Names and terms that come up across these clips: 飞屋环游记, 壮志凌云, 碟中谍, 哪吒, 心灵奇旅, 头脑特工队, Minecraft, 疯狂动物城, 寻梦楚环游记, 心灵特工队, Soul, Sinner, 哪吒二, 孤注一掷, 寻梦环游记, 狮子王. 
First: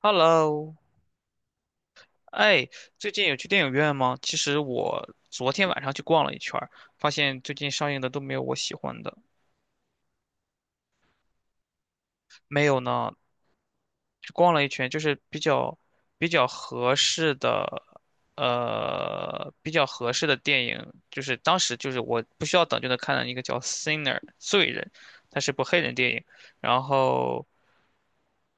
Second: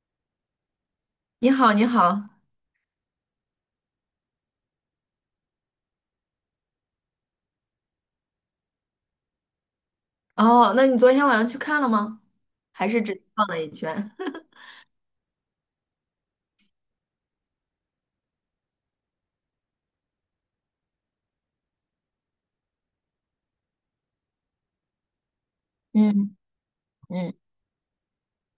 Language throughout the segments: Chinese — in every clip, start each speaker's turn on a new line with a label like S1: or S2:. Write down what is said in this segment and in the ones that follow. S1: Hello，
S2: 你好，你好，
S1: 哎，最近有去电影院吗？其实我昨天晚上去逛了一圈儿，发现最近上映的都没有我喜欢的。
S2: 哦，那你昨天晚上去看了吗？
S1: 没有
S2: 还是
S1: 呢，
S2: 只逛了一圈？
S1: 去逛 了一圈，就是比较合适的，比较合适的电影，就是当时就是我不需要等就能看的一个叫《Sinner》罪人，它是部黑人电影，
S2: 嗯
S1: 然
S2: 嗯
S1: 后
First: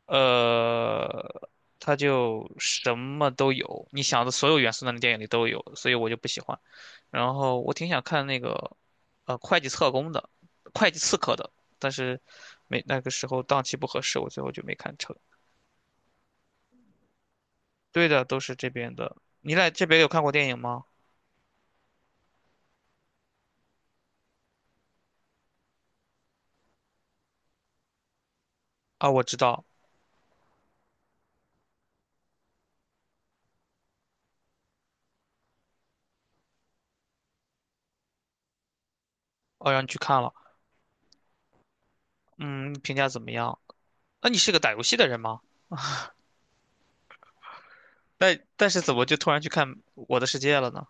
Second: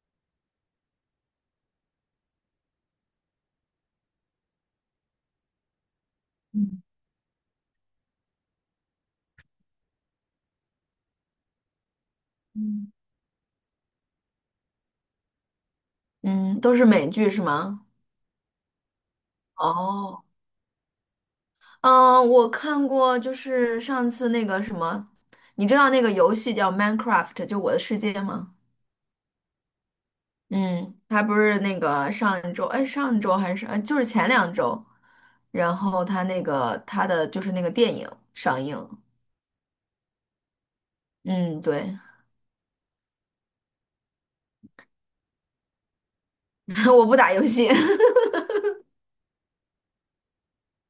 S1: 呃，它就什么都有，你想的所有元素那个电影里都有，所以我就不喜欢。
S2: 嗯
S1: 然后我挺想看那个，会计特工的，会计刺客的，但是没
S2: 嗯
S1: 那个时候档期不合适，我最后就没看成。
S2: 嗯，都是美剧是吗？
S1: 对的，都是这边的。你来这边有看
S2: 哦，
S1: 过电影吗？
S2: 嗯，我看过，就是上次那个什么，你知道那个游戏叫《Minecraft》，就我的世界吗？
S1: 啊，我知道，
S2: 嗯，它不是那个上一周，哎，上周还是哎，就是前2周，然后它那个它的就是那个电影上映，
S1: 哦，让你去看了。
S2: 嗯，对，
S1: 嗯，评价怎么样？那你是个打游戏的人吗？
S2: 我不打游戏，
S1: 但是怎么就突然去看《我的世界》了呢？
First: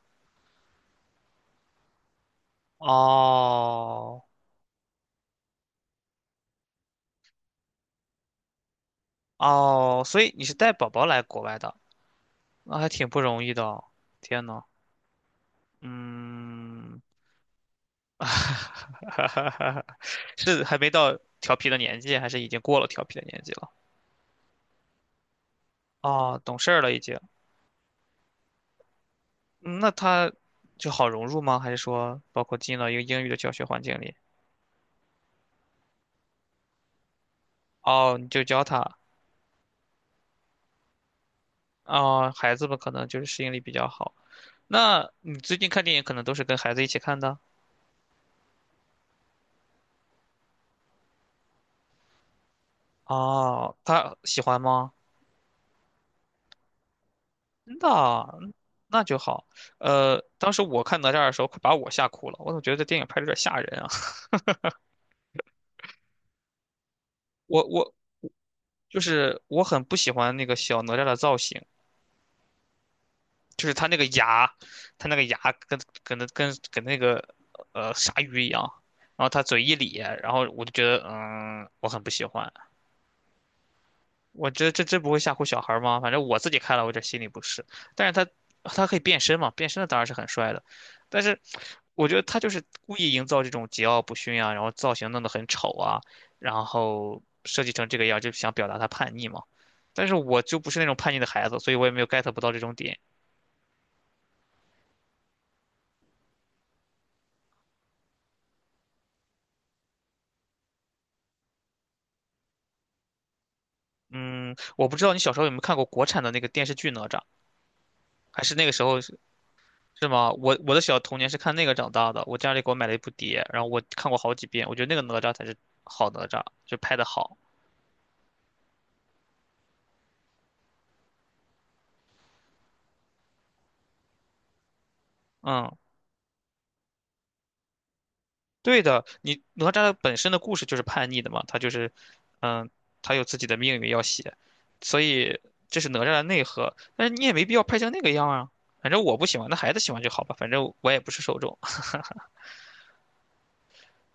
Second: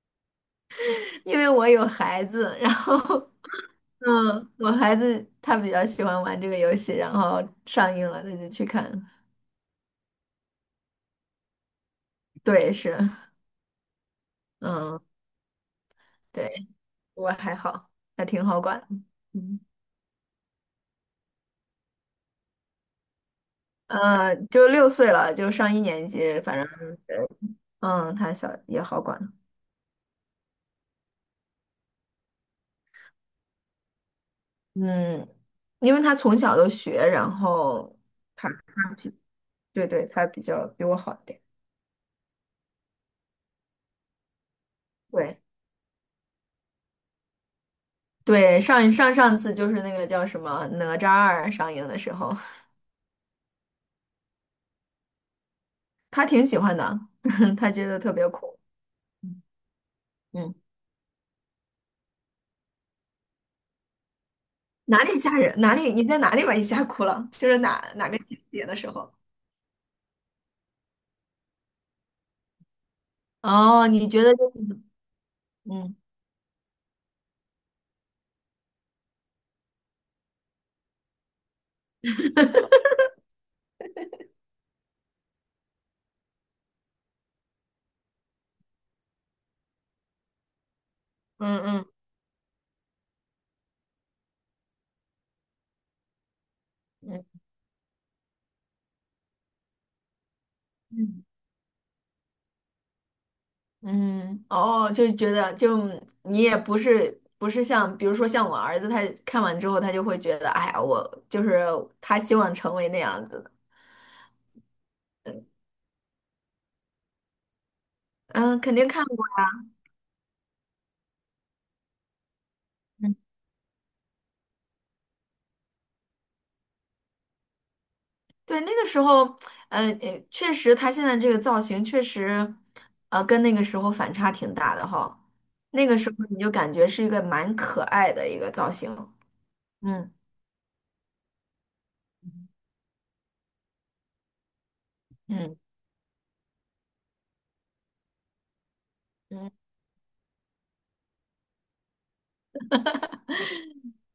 S2: 因为我有孩子，然后
S1: 哦，
S2: 嗯，我孩子他比较喜欢玩这个游戏，然后上映了他就去看。
S1: 哦，所以你是带宝宝来国外的，
S2: 对，
S1: 那还挺
S2: 是，
S1: 不容易的哦。天呐，
S2: 嗯，对，
S1: 嗯，
S2: 我还好，还挺好 管的。
S1: 哈哈
S2: 嗯，
S1: 哈哈是还没到调皮的年纪，还是已经过了调皮的年纪了？
S2: 呃就6岁了，就上一年
S1: 哦，
S2: 级，反
S1: 懂事儿了
S2: 正
S1: 已
S2: 对。
S1: 经。
S2: 嗯，他小也好管。
S1: 嗯那他就好融入吗？还是说包括进了一个英语的教学环境里？
S2: 嗯，因为他从小都学，然后
S1: 哦，你就
S2: 他
S1: 教
S2: 他
S1: 他。
S2: 比对对，他比较比我好一点。
S1: 哦，孩子们可能就是适应力比较好。那你
S2: 对
S1: 最近看电影可能都是跟孩子一起看的？
S2: 对，上次就是那个叫什么《哪吒二》上映的时候。
S1: 哦，他喜欢吗？
S2: 他挺喜欢的，他觉得特
S1: 那
S2: 别酷。
S1: 那就好。当
S2: 嗯，
S1: 时我看哪吒的时候，快把我吓哭了。我总觉得这电影拍的有点吓人啊。
S2: 哪里吓人？哪里？你在哪里把你吓哭了？就是
S1: 我
S2: 哪
S1: 我
S2: 哪个情节的时
S1: 就
S2: 候？
S1: 是我很不喜欢那个小哪吒的造型，就是他
S2: 哦，
S1: 那个
S2: 你觉得
S1: 牙，
S2: 就
S1: 他那个牙跟
S2: 嗯
S1: 跟那跟跟那个鲨鱼一样，然后他嘴一咧，然后我就觉得嗯，我很不喜欢。我这真不会吓唬小孩儿吗？反正我自己看了，我有点心里不适。但是他他可以变身嘛，变身的当然是很帅的。但是
S2: 嗯嗯
S1: 我觉得他就是故意营造这种桀骜不驯啊，然后造型弄得很丑啊，然后
S2: 嗯
S1: 设计成这个样儿，就想表达他叛逆嘛。但是我就不是那种叛逆
S2: 嗯
S1: 的孩子，所以我也没有 get 不到这种点。
S2: 嗯，哦，就是觉得就你也不是像，比如说像我儿子，他看完之后，他就会觉得，哎呀，我就是他希望成为那样子的。
S1: 嗯，我不知道你小时候有没有看过国产的那个电视剧《哪吒》，还是
S2: 嗯，
S1: 那个
S2: 肯
S1: 时
S2: 定
S1: 候
S2: 看过。
S1: 是吗？我的小童年是看那个长大的，我家里给我买了一部碟，然后我看过好几遍，我觉得那个哪吒才是好哪吒，就拍的好。
S2: 对，那个时候，嗯，确实，他现在这个造型确实，跟那个时候反差挺大的哈。
S1: 嗯，
S2: 那个时候你就感觉是一个蛮可爱的一个造
S1: 对
S2: 型。
S1: 的，你哪吒的
S2: 嗯
S1: 本身的故事就是叛逆的嘛，他就是，嗯，他有自己的命运要写，所以
S2: 嗯
S1: 这是哪吒的内核。但是你也没必要拍成那个样啊，反正我不喜欢，
S2: 嗯。
S1: 那孩子喜欢就好吧，反正我也不是受众。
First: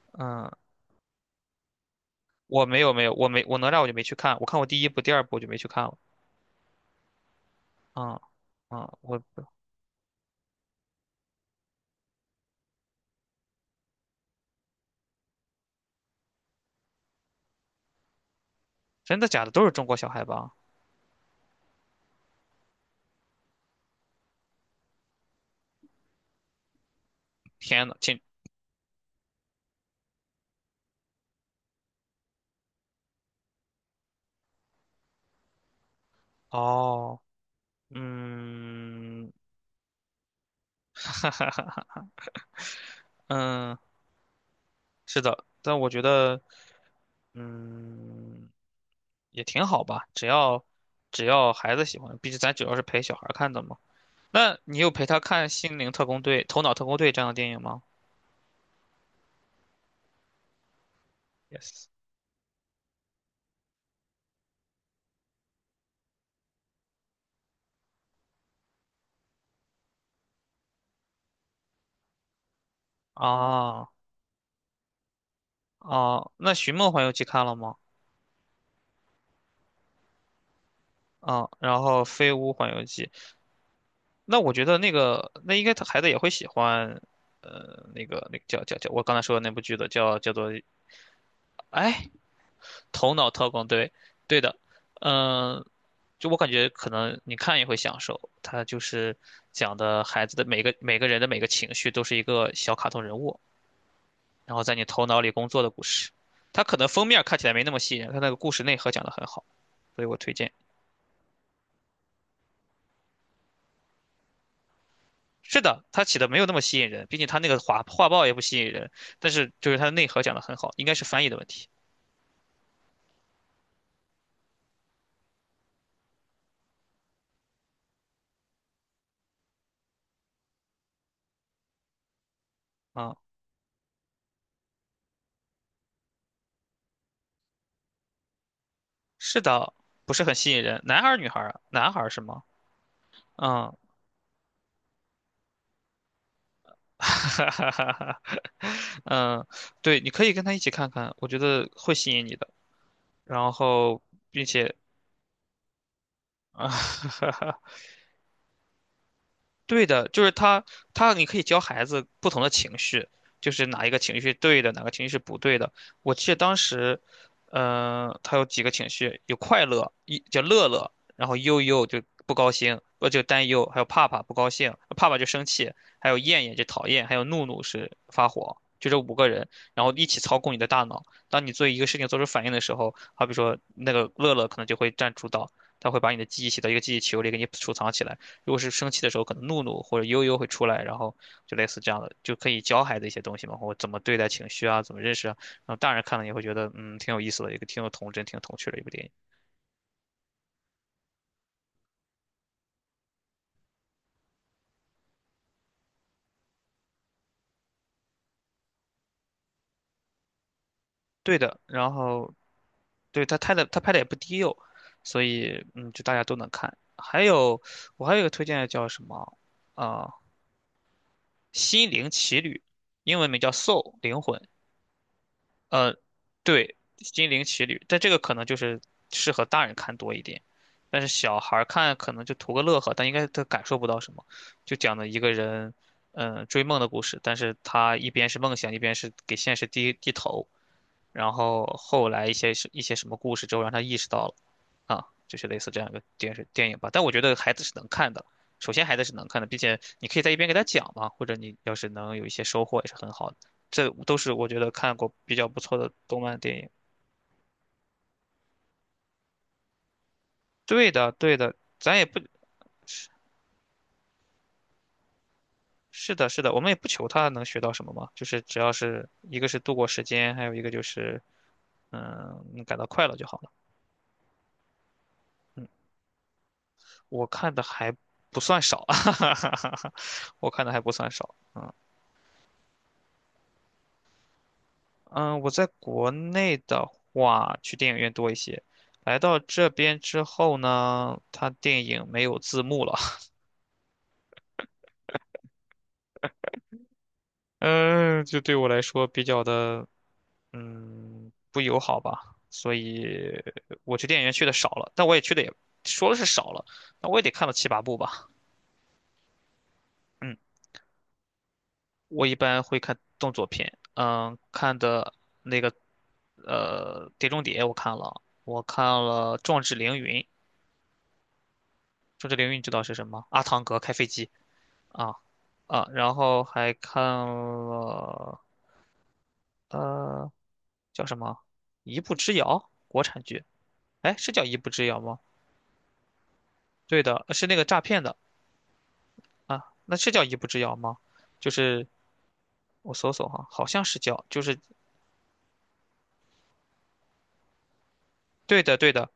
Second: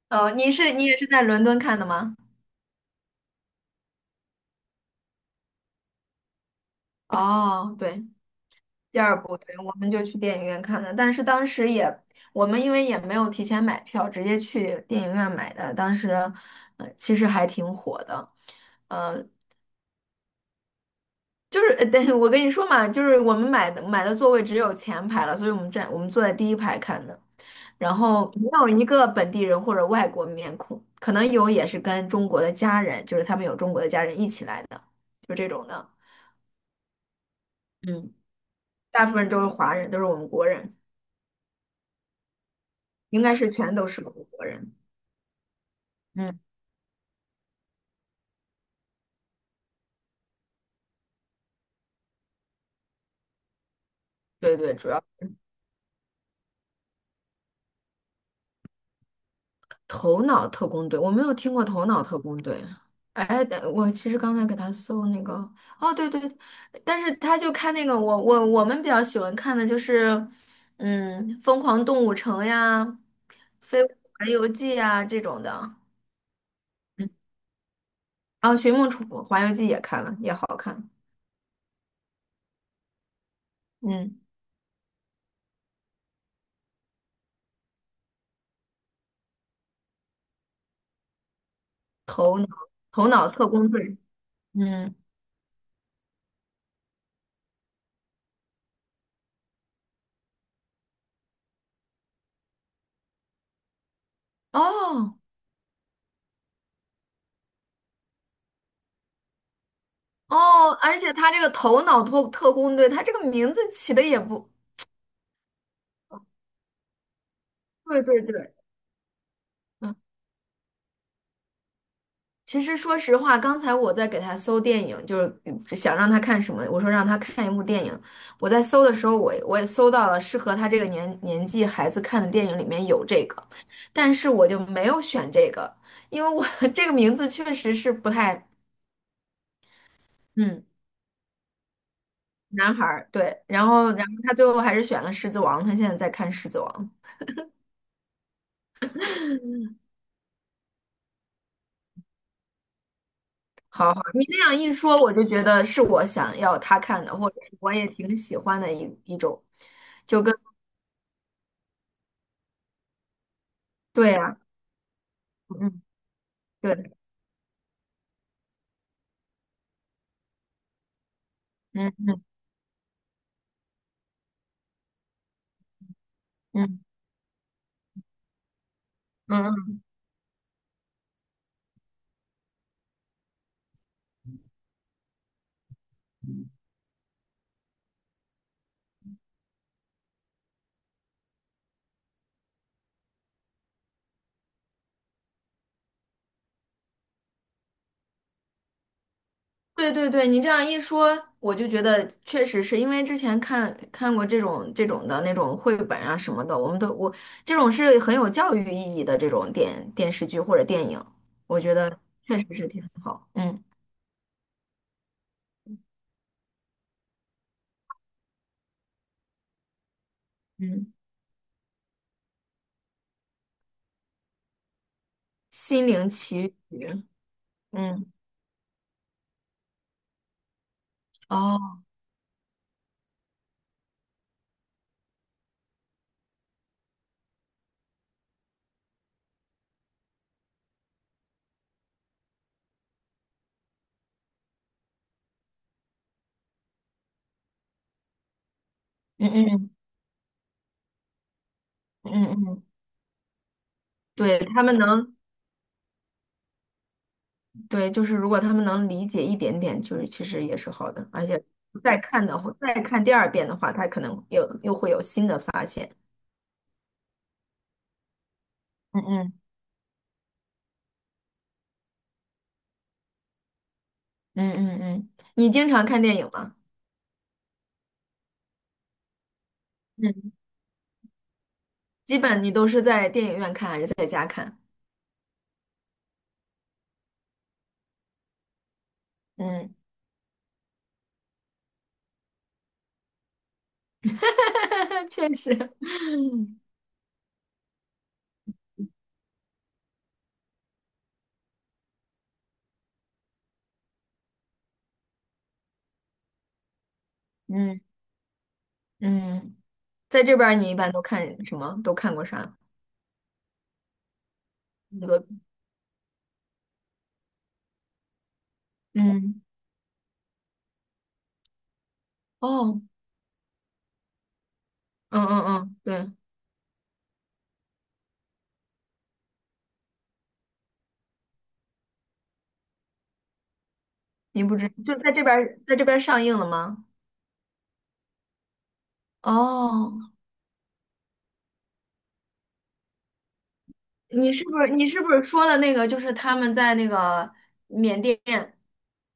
S2: 哦，
S1: 嗯，
S2: 你也是在伦敦看的吗？
S1: 我没有没有，我没我哪吒我就没去看，我看过第一部、第二部我就没去看了。
S2: 哦，对，
S1: 嗯嗯，
S2: 第二
S1: 我
S2: 部，对，我们就去电影院看的，但是当时也，我们因为也没有提前买票，直接去电影院买的，当时，其实还挺火的。
S1: 真
S2: 呃。
S1: 的假的都是中国小孩吧？
S2: 就是，等我跟你说嘛，就是我们买的座位只有前排了，所以我们坐在第1排看的，
S1: 天
S2: 然
S1: 呐，请
S2: 后没有一个本地人或者外国面孔，可能有也是跟中国的家人，就是他们有中国的家人一起来的，就这种的，
S1: 哦，
S2: 嗯，大部分
S1: 嗯，
S2: 都是华人，都是我们国人，
S1: 哈哈哈哈，
S2: 应该是全
S1: 嗯，
S2: 都是我们国人，
S1: 是的，但我觉
S2: 嗯，
S1: 得，嗯，也挺好吧，只要只要孩子喜欢，毕竟咱主要是陪小孩儿看的嘛。
S2: 对
S1: 那
S2: 对，
S1: 你
S2: 主
S1: 有
S2: 要。
S1: 陪他看《心灵特工队》《头脑特工队》这样的电影吗
S2: 头脑特工队，我没有听过头
S1: ？Yes。
S2: 脑特工队。哎，但我其实刚才给他搜那个，哦，对对，但是他就看那个，我们比较喜欢看的就是，嗯，《疯狂动物城》呀，《飞屋
S1: 啊
S2: 环游记》呀这种的。
S1: 啊，那《寻梦环
S2: 嗯，
S1: 游记》看了吗？
S2: 啊，《寻梦楚环游记》也看了，也好看。
S1: 啊，然后《飞屋环游记》，
S2: 嗯，
S1: 那我觉得那个那应该他孩子也会喜欢，那个那个叫，我刚才说的那部剧的叫做哎。
S2: 头脑头
S1: 头脑
S2: 脑特
S1: 特工，
S2: 工
S1: 队，
S2: 队。
S1: 对的，
S2: 嗯，
S1: 嗯，就我感觉可能你看也会享受，他就是讲的孩子的每个人的每个情绪都是一个小卡通人物，然后在你头
S2: 哦
S1: 脑里工作的故事。它可能封面看起来没那么吸引人，它那个故事内核讲得很好，所以我推荐。
S2: 哦，而且他这个头脑特工队，他这个名字起的也不
S1: 是的，它起的没有那么吸引人，毕竟它那个画
S2: 对，
S1: 画
S2: 对
S1: 报也不
S2: 对。
S1: 吸引人，但是就是它的
S2: 嗯。
S1: 内核讲得很好，应该是翻译的问题
S2: 其实说实话，刚才我在给他搜电影，就是嗯想让他看什么，我说让他看一部电影。我在搜的时候，我也搜到了适合他这个年纪孩子看的电影，里面有这
S1: 啊。
S2: 个，但是我就没有选这个，因为我 这个名字确实是不太，
S1: 是的，不是很吸引
S2: 嗯，
S1: 人，男孩儿女孩儿啊？男孩儿是吗？
S2: 男孩儿，对。然
S1: 嗯，
S2: 后，然后他最后还是选了《狮子王》，他现在在看《狮子王》。
S1: 哈哈哈哈。嗯，对，你可以跟他一起看看，我觉得会吸引你的。然
S2: 好好，
S1: 后，
S2: 你那
S1: 并
S2: 样一
S1: 且
S2: 说，我就觉得是我想要
S1: 啊，
S2: 他看的，或者是 我也挺喜欢的一种，
S1: 对的，
S2: 就
S1: 就是
S2: 跟
S1: 他，他你可以教孩子不同的情绪，就是哪一个
S2: 对
S1: 情绪是
S2: 呀、
S1: 对的，哪个情绪是不对的。
S2: 嗯，
S1: 我记得当
S2: 对。
S1: 时，嗯、他有几个情绪，有快乐，一叫乐乐，然后悠悠就
S2: 嗯
S1: 不高兴，就担忧，还有怕怕不高兴，怕怕就生气，还有厌厌就
S2: 嗯
S1: 讨厌，还有怒怒是发火，就这五个
S2: 嗯
S1: 人，
S2: 嗯，
S1: 然后一起操控你的大脑。当你做一个事情做出反应的时候，好比说那个乐乐可能就会占主导，他会把你的记忆写到一个记忆球里，给你储藏起来。如果是生气的时候，可能怒怒或者悠悠会出来，然后就类似这样的，就可以教孩子一些东西嘛，或怎么对待情绪啊，怎么认识啊。然后大人看了也会觉得，嗯，挺有意思的，一个挺有童真、挺有童趣的一部电影。
S2: 对对对，你这样一说，我就觉得确实是因为之前看过这种的那种绘本啊什么的，我们都我这种是很有教育意义的这种电视剧或者电影，
S1: 对的，
S2: 我觉
S1: 然
S2: 得
S1: 后
S2: 确实是挺
S1: 对
S2: 好。
S1: 他拍
S2: 嗯
S1: 的，他拍的也不低幼，所以嗯，就大家都能看。还有我还有一个推荐的叫什么啊，
S2: 嗯，
S1: 心灵奇旅》，英文名叫《Soul》灵魂，
S2: 心
S1: 呃，
S2: 灵奇
S1: 对，
S2: 旅，
S1: 《心灵奇旅》，但
S2: 嗯
S1: 这个可能就是适合大人看多一点，但是小孩儿
S2: 哦，
S1: 看可能就图个乐呵，但应该他感受不到什么。就讲的一个人，嗯、追梦的故事，但是他一边是梦想，一边是给现实低低头，然后后来一些什么故事之后，让他意识到了，啊，就是类似这样一个电视电影吧。但我觉得孩子是能看的，首先孩子是
S2: 嗯
S1: 能看的，并
S2: 嗯
S1: 且你可以在一边给他讲嘛，或者你要是
S2: 嗯
S1: 能有一些
S2: 嗯
S1: 收
S2: 嗯，
S1: 获也是很好的。这都是
S2: 对
S1: 我觉
S2: 他
S1: 得
S2: 们
S1: 看过
S2: 能
S1: 比较不错的动漫电影。
S2: 对，就是如果他们能理解一点点，就是其实也是
S1: 对
S2: 好的，
S1: 的，
S2: 而
S1: 对
S2: 且
S1: 的，咱
S2: 再
S1: 也不
S2: 看
S1: 是
S2: 的话，再看第2遍的话，他可能又会有新的发现。
S1: 是的，是的，我们也不求他能学到什么嘛，就是只要
S2: 嗯
S1: 是
S2: 嗯
S1: 一个是度过时间，还有一个就是嗯感到快乐就好。了。
S2: 嗯嗯嗯，你经常看电影吗？
S1: 我看的还不算少，
S2: 嗯，
S1: 我看的还不算少。嗯
S2: 基本你都是在电影院看还是在家看？
S1: 嗯，我在国内的话，去电影院多一些。来到这
S2: 嗯，
S1: 边之后呢，它电影没有字幕了，
S2: 确实，
S1: 嗯，就对我来说比较的，嗯，不友好吧。所以我去电影院去的少了，但我也去的也说的是少了，那我也得看到七八
S2: 嗯
S1: 部吧。
S2: 嗯，在这
S1: 嗯。
S2: 边儿你一般都看什么？都看过
S1: 我一
S2: 啥？
S1: 般会看动作片，嗯，看
S2: 那
S1: 的
S2: 个，
S1: 那个《碟中谍》我看了，我看了
S2: 嗯，
S1: 《壮志凌云》，《壮志凌云》你知
S2: 哦，
S1: 道是什么？阿汤哥开飞机啊
S2: 嗯嗯嗯，
S1: 啊，
S2: 对，
S1: 然后还看了呃叫什么《一步之遥》国产剧，哎是叫
S2: 你不
S1: 《一步
S2: 知
S1: 之
S2: 就
S1: 遥》
S2: 在
S1: 吗？
S2: 这边儿，在这边儿上映了吗？
S1: 对的，是那个诈骗的啊，那
S2: 哦，
S1: 是叫《一步之遥》吗？就是我搜搜哈，好像是叫，
S2: 你
S1: 就
S2: 是不
S1: 是
S2: 是你是不是说的那个就是他们在那个缅甸？
S1: 对的对的，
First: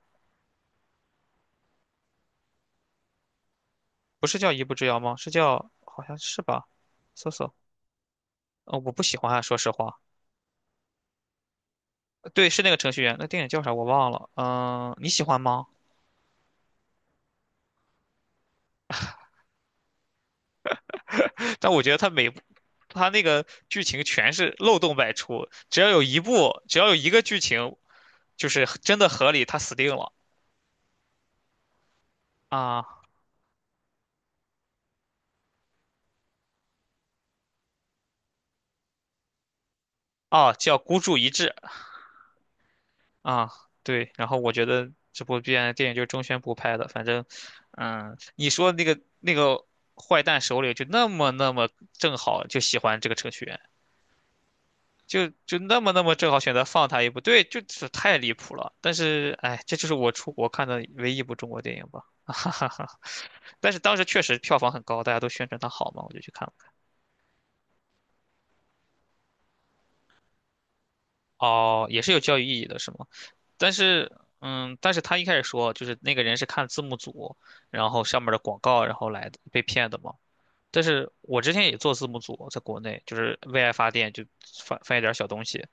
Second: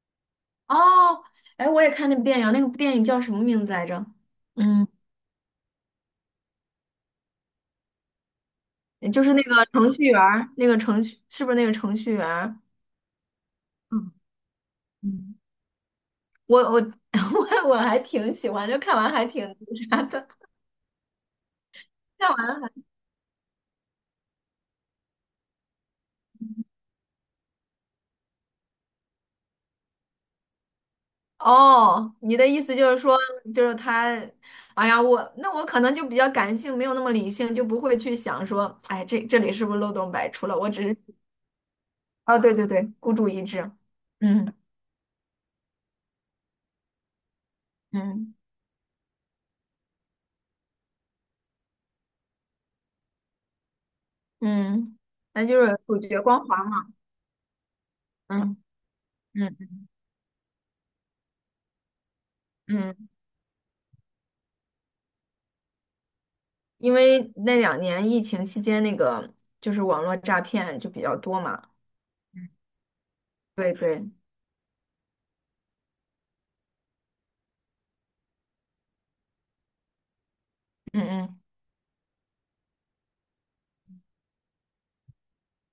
S2: 哦，哎，我也看那部电影，那个电影叫什么名字来着？
S1: 不是叫一步之
S2: 嗯。
S1: 遥吗？是叫好像是吧？搜索，我不喜
S2: 就
S1: 欢
S2: 是
S1: 啊，
S2: 那
S1: 说
S2: 个
S1: 实
S2: 程
S1: 话。
S2: 序员儿，那个程序是不是那个程序员
S1: 对，
S2: 儿。
S1: 是那个程序员，那电影叫啥我忘
S2: 嗯
S1: 了。嗯、你喜
S2: 嗯，
S1: 欢吗？
S2: 我 我还挺喜欢，就看完还挺
S1: 但我觉得他
S2: 看
S1: 每部
S2: 完。
S1: 他那个剧情全是漏洞百出，只要有一部，只要有一个剧情，就是真的合理，他死定了
S2: 哦，你的意思就是
S1: 啊！
S2: 说，就是他，哎呀，我那我可能就比较感性，没有那么理性，就不会去想说，哎，这里是不是漏洞百出
S1: 哦，
S2: 了？我
S1: 叫
S2: 只是，
S1: 孤注一掷。
S2: 哦，对对对，孤注一
S1: 啊，
S2: 掷。
S1: 对，然后我
S2: 嗯
S1: 觉得这部片电影就是中宣部拍的，反正，嗯，
S2: 嗯
S1: 你说那个那个坏蛋首领就那么正好就喜欢这个程序员，
S2: 嗯，
S1: 就
S2: 那
S1: 就
S2: 就是
S1: 那么
S2: 主
S1: 那么
S2: 角
S1: 正好
S2: 光
S1: 选
S2: 环
S1: 择放
S2: 嘛。
S1: 他一部，对，就是太离谱
S2: 嗯
S1: 了。但是，
S2: 嗯
S1: 哎，这
S2: 嗯。
S1: 就是我出国看的唯一一部中国电影吧，哈哈哈。
S2: 嗯。
S1: 但是当时确实票房很高，大家都宣传它好嘛，我就去看了。
S2: 因为那2年疫情期间，那个就是网络诈骗就比较多嘛。
S1: 哦，也是有教育意义的，是吗？但
S2: 对对，
S1: 是，嗯，但是他一开始说，就是那个人是看字幕组，然后上面的广告，然后来的被骗的嘛。但
S2: 嗯
S1: 是
S2: 嗯
S1: 我之前也做字幕组，在国内就是为爱发电，就翻翻一点小东西，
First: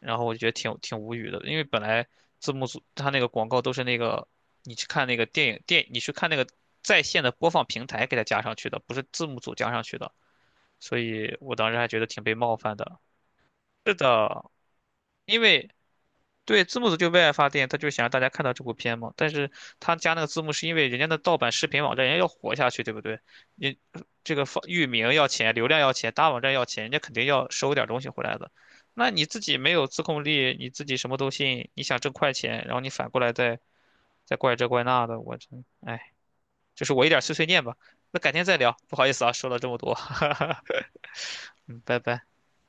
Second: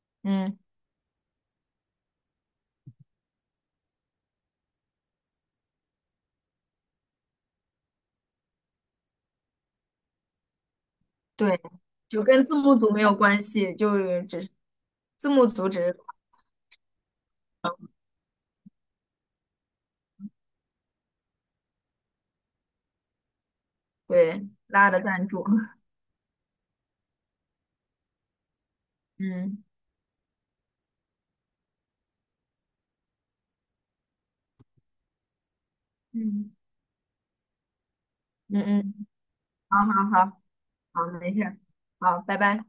S1: 然后我就觉得
S2: 嗯，
S1: 挺无语的，因为本来字幕组他那个广告都是那个，你去看那个电影电，你去看那个在线的播放平台给它加上去的，不是字幕组加上去的，所以我
S2: 对，
S1: 当时还觉得挺
S2: 就
S1: 被
S2: 跟字
S1: 冒
S2: 幕
S1: 犯
S2: 组
S1: 的。
S2: 没有关系，
S1: 是
S2: 就是只是
S1: 的，
S2: 字
S1: 因
S2: 幕组
S1: 为
S2: 只是
S1: 对，字幕组就为爱发电，他就想让大家看到这部片嘛。但是他加那个字幕是因为人家的盗版视频网站，人家要活下去，对不对？你这个
S2: 对
S1: 放域
S2: 拉的
S1: 名
S2: 赞
S1: 要
S2: 助。
S1: 钱，流量要钱，大网站要钱，人家肯定要收点东西回来的。那你自己
S2: 嗯
S1: 没有自控力，你自己什么都信，你想挣快钱，然后你反过来再再怪这怪那的，我真，哎，
S2: 嗯
S1: 就是我一点碎碎念吧。那改天再
S2: 嗯
S1: 聊，不
S2: 嗯，
S1: 好意思啊，说了这么
S2: 好
S1: 多，
S2: 好好好，没事儿
S1: 嗯，拜
S2: 好，拜
S1: 拜。
S2: 拜。